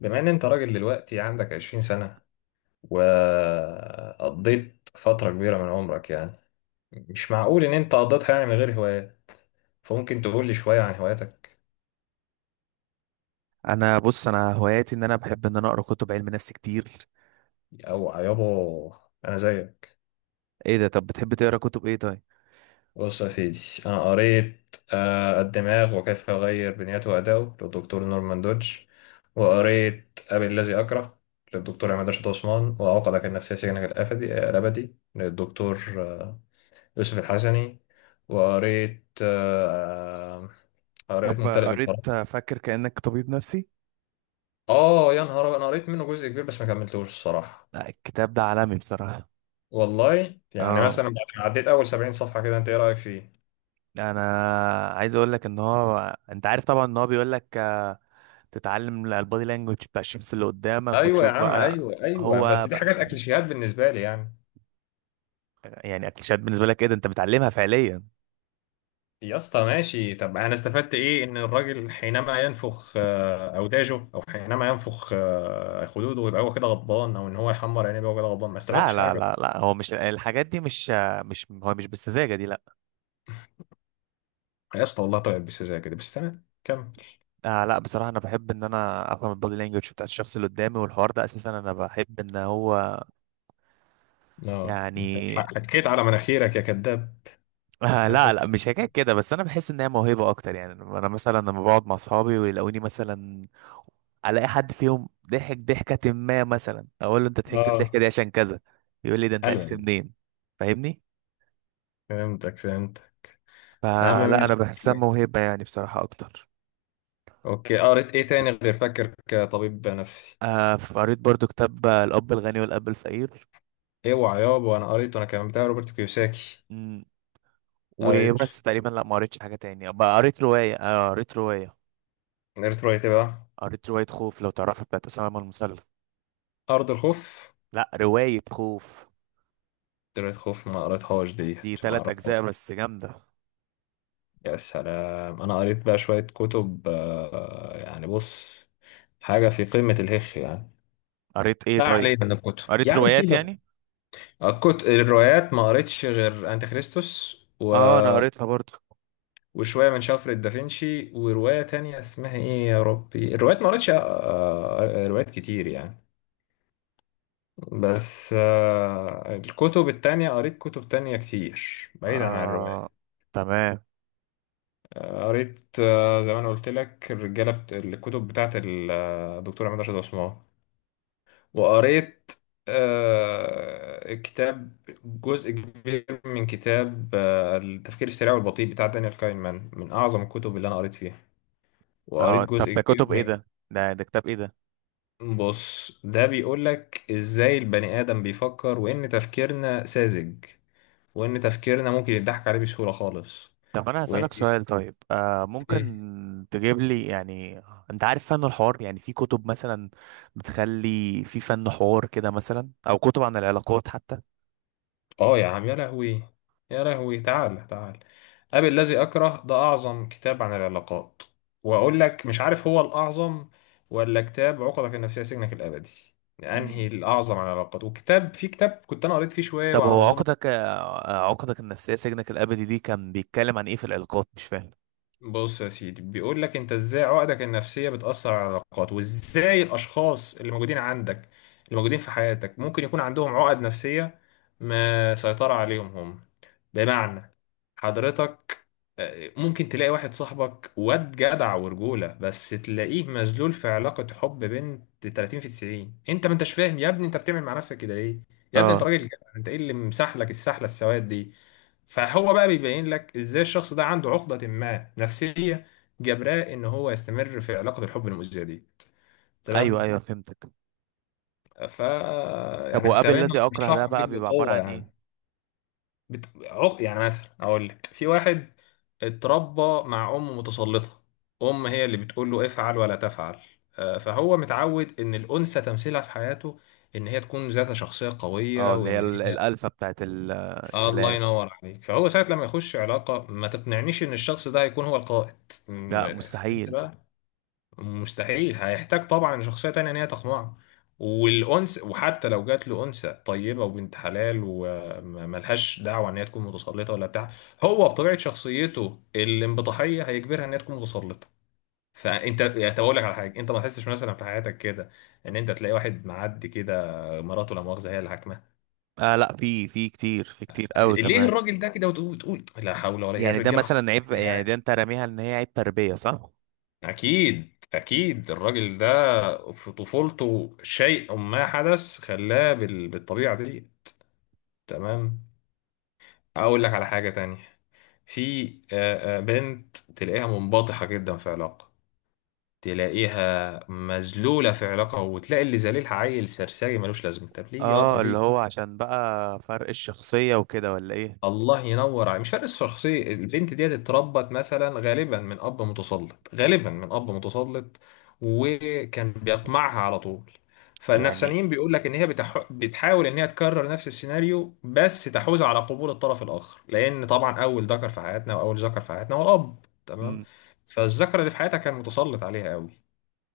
بما ان انت راجل دلوقتي عندك 20 سنة، وقضيت فترة كبيرة من عمرك يعني، مش معقول ان انت قضيتها يعني من غير هوايات، فممكن تقول لي شوية عن هواياتك. انا بص انا هواياتي ان انا بحب ان انا اقرا كتب علم نفس كتير. او يابا، انا زيك. ايه ده؟ طب بتحب تقرا كتب ايه طيب؟ بص يا سيدي، انا قريت الدماغ وكيف يغير بنيته أداؤه للدكتور نورمان دودج، وقريت أبي الذي أكره للدكتور عماد رشاد عثمان، وعقدك النفسية سجنك الأبدي للدكتور يوسف الحسني. وقريت قريت طب ممتلئ قريت بالفراغ. فاكر كأنك طبيب نفسي. اه يا نهار أبيض، انا قريت منه جزء كبير بس ما كملتوش الصراحه. لا الكتاب ده عالمي بصراحة. والله يعني اه، مثلا بعد ما عديت اول 70 صفحه كده، انت ايه رايك فيه؟ انا عايز اقول لك ان هو انت عارف طبعا ان هو بيقول لك تتعلم البادي لانجوج بتاع الشخص اللي قدامك ايوه يا وتشوف عم، بقى. ايوه ايوه، هو بس دي حاجات اكليشيهات بالنسبه لي يعني. يعني اكليشات بالنسبه لك؟ ايه ده انت بتعلمها فعليا؟ يا اسطى ماشي، طب انا استفدت ايه؟ ان الراجل حينما ينفخ اوداجه، او حينما ينفخ خدوده، يبقى هو كده غضبان، او ان هو يحمر عينيه يبقى هو كده غضبان. ما لا استفدتش لا حاجه. لا لا، هو مش الحاجات دي، مش هو مش بالسذاجه دي، لا. يا اسطى والله، طيب بس زي كده، بس تمام كمل. لا بصراحه انا بحب ان انا افهم البادي لانجوج بتاعت الشخص اللي قدامي، والحوار ده اساسا انا بحب ان هو اه انت يعني. حكيت على مناخيرك يا كذاب. عارف لا انت. لا، مش حكايه كده، بس انا بحس ان هي موهبه اكتر يعني. انا مثلا لما بقعد مع اصحابي ويلاقوني مثلا الاقي حد فيهم ضحك ضحكه ما، مثلا اقول له انت ضحكت اه. الضحكه دي عشان كذا، يقول لي ده انت حلو عرفت يعني. منين؟ فاهمني؟ فهمتك فهمتك. يا عم فلا انا ماشي، بحسها اوكي. موهبه يعني بصراحه اكتر. اوكي، قريت ايه تاني غير فاكر كطبيب نفسي؟ قريت برضو كتاب، الأب الغني والأب الفقير. اوعى يابا، انا قريته انا كمان، بتاع روبرت كيوساكي. مم، قريته. وبس تقريبا. لا ما قريتش حاجة تاني بقى. قريت رواية، قريت رواية ايه بقى؟ قريت رواية خوف لو تعرفها، بتاعت أسامة من المسلم. ارض الخوف. لا رواية خوف. قريت خوف ما قريتهاش دي ديت، ما تلات اعرفهاش. أجزاء بس جامدة. يا سلام، انا قريت بقى شوية كتب آه يعني، بص، حاجة في قمة الهخ يعني. قريت إيه لا طيب؟ علينا من الكتب يا قريت عم، روايات سيبك. يعني. كنت الروايات ما قريتش غير انت كريستوس و... آه أنا قريتها برضو. وشويه من شفرة دافنشي، وروايه تانية اسمها ايه يا ربي، الروايات ما قريتش روايات كتير يعني. بس الكتب التانية قريت كتب تانية كتير بعيدا عن آه، الروايات. تمام. قريت زي ما انا قلت لك الرجاله الكتب بتاعت الدكتور عماد رشاد عثمان. وقريت كتاب، جزء كبير من كتاب التفكير السريع والبطيء بتاع دانيال كاينمان، من أعظم الكتب اللي أنا قريت فيها. وقريت آه طب جزء ده كبير كتب إيه من، ده؟ ده كتاب إيه ده؟ بص ده بيقول لك إزاي البني آدم بيفكر، وإن تفكيرنا ساذج، وإن تفكيرنا ممكن يضحك عليه بسهولة خالص، طب انا هسألك وإن سؤال طيب، ممكن تجيب لي يعني. انت عارف فن الحوار، يعني في كتب مثلا بتخلي في فن حوار كده مثلا، او كتب عن العلاقات حتى. اه يا عم يا لهوي، يا لهوي، تعال تعال. أبي الذي أكره ده أعظم كتاب عن العلاقات، وأقول لك مش عارف هو الأعظم ولا كتاب عقدك النفسية سجنك الأبدي، أنهي مم. الأعظم عن العلاقات. وكتاب في كتاب كنت أنا قريت فيه شوية، طب وعلى ما هو أظن، عقدك، عقدك النفسية سجنك الابدي دي كان بيتكلم عن ايه في العلاقات؟ مش فاهم. بص يا سيدي، بيقول لك انت ازاي عقدك النفسية بتأثر على العلاقات، وازاي الاشخاص اللي موجودين عندك، اللي موجودين في حياتك، ممكن يكون عندهم عقد نفسية ما سيطرة عليهم هم. بمعنى، حضرتك ممكن تلاقي واحد صاحبك واد جدع ورجولة، بس تلاقيه مذلول في علاقة حب بنت 30 في 90. انت ما انتش فاهم يا ابني انت بتعمل مع نفسك كده ليه؟ يا ابني انت اه راجل جدع، انت ايه اللي مسحلك السحلة السواد دي؟ فهو بقى بيبين لك ازاي الشخص ده عنده عقدة ما نفسية، جبراه ان هو يستمر في علاقة الحب المؤذية دي. ايوه تمام. ايوه فهمتك. ف طب يعني كنت وقابل هبين الذي اكره ده بشرحهم بقى لك بيبقى عبارة بقوة عن يعني. ايه؟ يعني مثلا اقول لك في واحد اتربى مع ام متسلطة، ام هي اللي بتقول له افعل ولا تفعل. فهو متعود ان الانثى تمثيلها في حياته ان هي تكون ذات شخصية قوية، اه، اللي هي وان هي الالفة بتاعت الله الكلام. ينور عليك، فهو ساعة لما يخش علاقة ما تقنعنيش ان الشخص ده هيكون هو القائد. لا فهمت مستحيل. بقى؟ مستحيل، هيحتاج طبعا شخصية تانية ان هي تقنعه. والأنس، وحتى لو جات له أنثى طيبة وبنت حلال وملهاش دعوة ان هي تكون متسلطة ولا بتاع، هو بطبيعة شخصيته الانبطاحية هيجبرها ان هي تكون متسلطة. فانت هقول لك على حاجة، انت ما تحسش مثلا في حياتك كده ان انت تلاقي واحد معدي كده مراته لا مؤاخذة هي اللي، لا، في في كتير، في كتير قوي ليه كمان. الراجل ده كده؟ وتقول لا حول ولا قوه، يعني ده الرجاله مثلا عصبية عيب، يا يعني جدعان. ده انت راميها ان هي عيب تربية صح؟ اكيد اكيد الراجل ده في طفولته شيء ما حدث خلاه بالطبيعه دي. تمام. اقول لك على حاجه تانية، في بنت تلاقيها منبطحه جدا في علاقه، تلاقيها مذلوله في علاقه، وتلاقي اللي ذليلها عيل سرسجي ملوش لازمه. طب ليه اه، اللي هو ليه؟ عشان بقى فرق الشخصية وكده ولا ايه؟ الله ينور عليك، مش فرق الشخصية. البنت ديت اتربت مثلا غالبا من أب متسلط، غالبا من أب متسلط، وكان بيقمعها على طول. يعني. فالنفسانيين بيقول لك إن هي بتحاول إن هي تكرر نفس السيناريو، بس تحوز على قبول الطرف الآخر، لأن طبعا أول ذكر في حياتنا، وأول ذكر في حياتنا هو الأب. تمام. مم. فالذكر اللي في حياتها كان متسلط عليها قوي،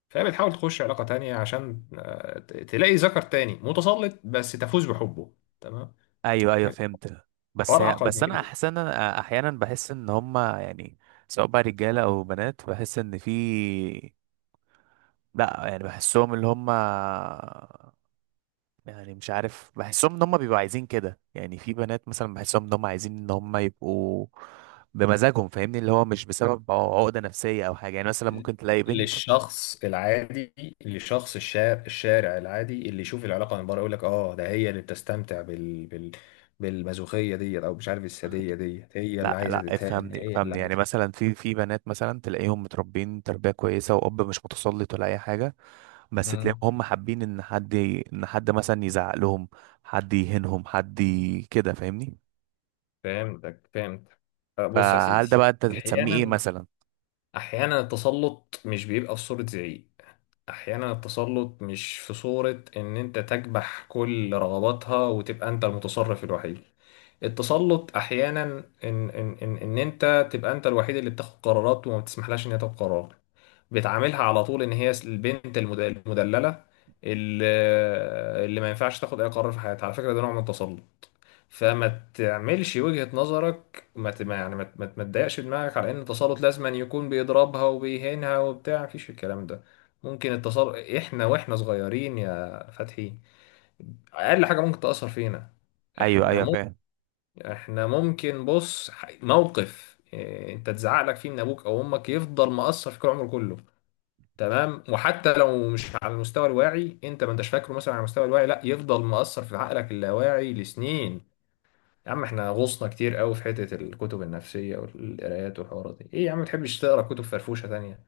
فهي بتحاول تخش علاقة تانية عشان تلاقي ذكر تاني متسلط بس تفوز بحبه. تمام. ايوه ايوه فهمت. بس حوار هي أعقد بس من انا كده. احسنا احيانا بحس ان هما يعني سواء بقى رجالة او بنات، بحس ان في، لا يعني بحسهم اللي هما يعني، مش عارف بحسهم ان هما بيبقوا عايزين كده يعني. في بنات مثلا بحسهم ان هما عايزين ان هما يبقوا بمزاجهم، فاهمني؟ اللي هو مش بسبب عقدة نفسية او حاجة، يعني مثلا ممكن تلاقي بنت. للشخص العادي، لشخص الشارع العادي اللي يشوف العلاقه من بره، يقول لك اه ده هي اللي بتستمتع بالمازوخيه ديت، او مش عارف الساديه ديت، هي اللي لا عايزه لا تتهان، افهمني هي اللي افهمني، يعني عايزه. مثلا في بنات مثلا تلاقيهم متربين تربية كويسة، وأب مش متسلط ولا أي حاجة، بس تلاقيهم مم. هم حابين إن حد مثلا يزعق لهم، حد يهينهم، كده فاهمني. فهمتك فهمت. أه، بص يا فهل ده سيدي، بقى أنت بتسميه إيه احيانا مثلا؟ التسلط مش بيبقى في صوره زعيق. احيانا التسلط مش في صورة ان انت تكبح كل رغباتها وتبقى انت المتصرف الوحيد. التسلط احيانا إن انت تبقى انت الوحيد اللي بتاخد قرارات، وما بتسمحلهاش ان هي تاخد قرار. بتعاملها على طول ان هي البنت المدللة، اللي, اللي ما ينفعش تاخد اي قرار في حياتها. على فكرة ده نوع من التسلط، فما تعملش وجهة نظرك ما ت- ما- يعني ما تضايقش دماغك على ان التسلط لازم أن يكون بيضربها وبيهينها وبتاع، مفيش الكلام ده. ممكن التسلط احنا واحنا صغيرين يا فتحي اقل حاجة ممكن تأثر فينا. أيوه احنا أيوه ممكن فاهم. احنا ممكن، بص موقف إيه، انت تزعق لك فيه من ابوك او امك، يفضل مأثر فيك العمر كله. تمام، وحتى لو مش على المستوى الواعي، انت ما انتش فاكره مثلا على المستوى الواعي، لا يفضل مأثر في عقلك اللاواعي لسنين. يا عم احنا غوصنا كتير قوي في حتة الكتب النفسية والقرايات والحوارات دي، ايه يا عم متحبش تقرا كتب فرفوشة تانية؟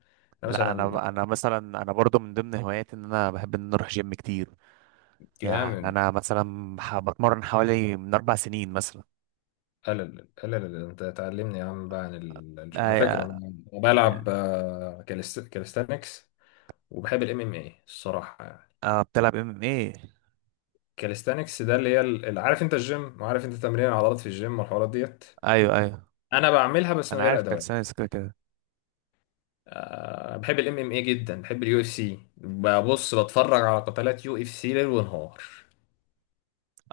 انا لا مثلا أنا، أنا مثلا أنا برضو من ضمن هواياتي إن أنا بحب إن أنا أروح جيم كتير. يعني جامد. أنا مثلا بتمرن حوالي من أربع سنين مثلا. قلل انت تعلمني يا عم بقى عن على فكرة انا، أي- أنا بلعب كاليستانكس، وبحب الام ام اي الصراحة يعني. أه بتلعب ام ام ايه؟ كاليستانكس ده اللي هي عارف انت الجيم، وعارف انت تمرين العضلات في الجيم والحوارات ديت، ايوه ايوه انا بعملها بس من انا غير عارف ادوات. كالسينس كده كده. بحب الام ام اي جدا، بحب اليو اف سي، ببص بتفرج على قتالات يو اف سي ليل ونهار.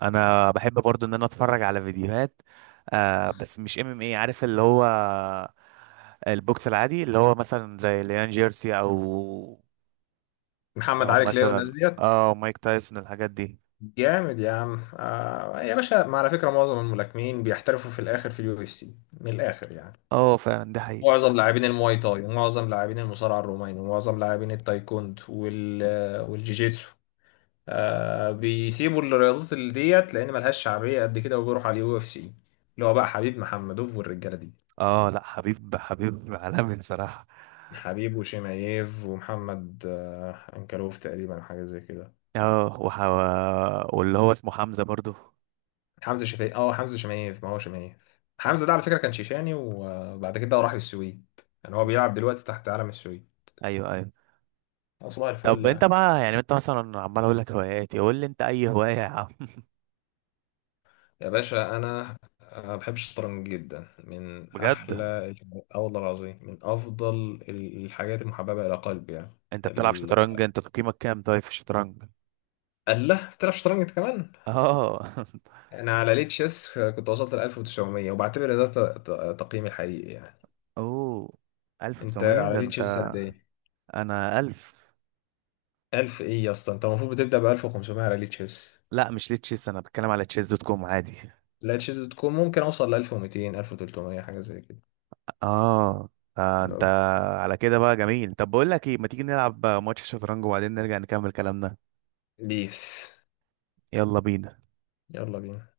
انا بحب برضو ان انا اتفرج على فيديوهات، بس مش ام ام اي، عارف اللي هو البوكس العادي اللي هو مثلا زي ليان جيرسي، او محمد او علي كلاي والناس مثلا ديت. اه مايك تايسون الحاجات دي. جامد يا عم، آه يا باشا، ما على فكره معظم الملاكمين بيحترفوا في الاخر في اليو اف سي. من الاخر يعني، اه فعلا دي حقيقة. معظم لاعبين المواي تاي، ومعظم لاعبين المصارعه الروماني، ومعظم لاعبين التايكوند والجيجيتسو، آه بيسيبوا الرياضات اللي ديت لان ملهاش شعبيه قد كده، وبيروحوا على اليو اف سي، اللي هو بقى حبيب محمدوف والرجاله دي. اه لا، حبيب حبيب عالمي بصراحة. حبيب وشيمايف ومحمد آه انكلوف تقريبا، أو حاجه زي كده. اه وح... واللي هو اسمه حمزة برضو. حمزه شفايف، اه حمزه شمايف، ما هو شمايف. حمزه ده على فكره كان شيشاني وبعد كده راح للسويد، يعني هو مم. بيلعب دلوقتي تحت علم السويد. ايوه ايوه. أه، صباح الفل طب انت يعني. بقى يعني، انت مثلا عمال اقول لك هواياتي، قول لي انت اي هواية يا عم. يا باشا انا أه، بحب الشطرنج جدا، من احلى بجد؟ اه والله العظيم من افضل الحاجات المحببه الى قلبي يعني. انت بتلعب ال... شطرنج؟ انت تقييمك كام طيب في الشطرنج؟ الله، بتلعب شطرنج انت كمان؟ اه. انا على ليه تشيس كنت وصلت ل 1900، وبعتبر ده تقييمي الحقيقي يعني. اوه، انت 1900 على ده ليه انت! تشيس قد ايه؟ انا 1000. 1000 ايه يا اسطى، انت المفروض بتبدا ب 1500 على ليه تشيس. لا مش لتشيس، انا بتكلم على تشيس دوت كوم عادي. لاتشز تكون ممكن اوصل ل 1200 1300 حاجه زي كده. اه، انت لو- على كده بقى جميل. طب بقول لك ايه، ما تيجي نلعب ماتش شطرنج وبعدين نرجع نكمل كلامنا. بيس، يلا بينا. يلا بينا.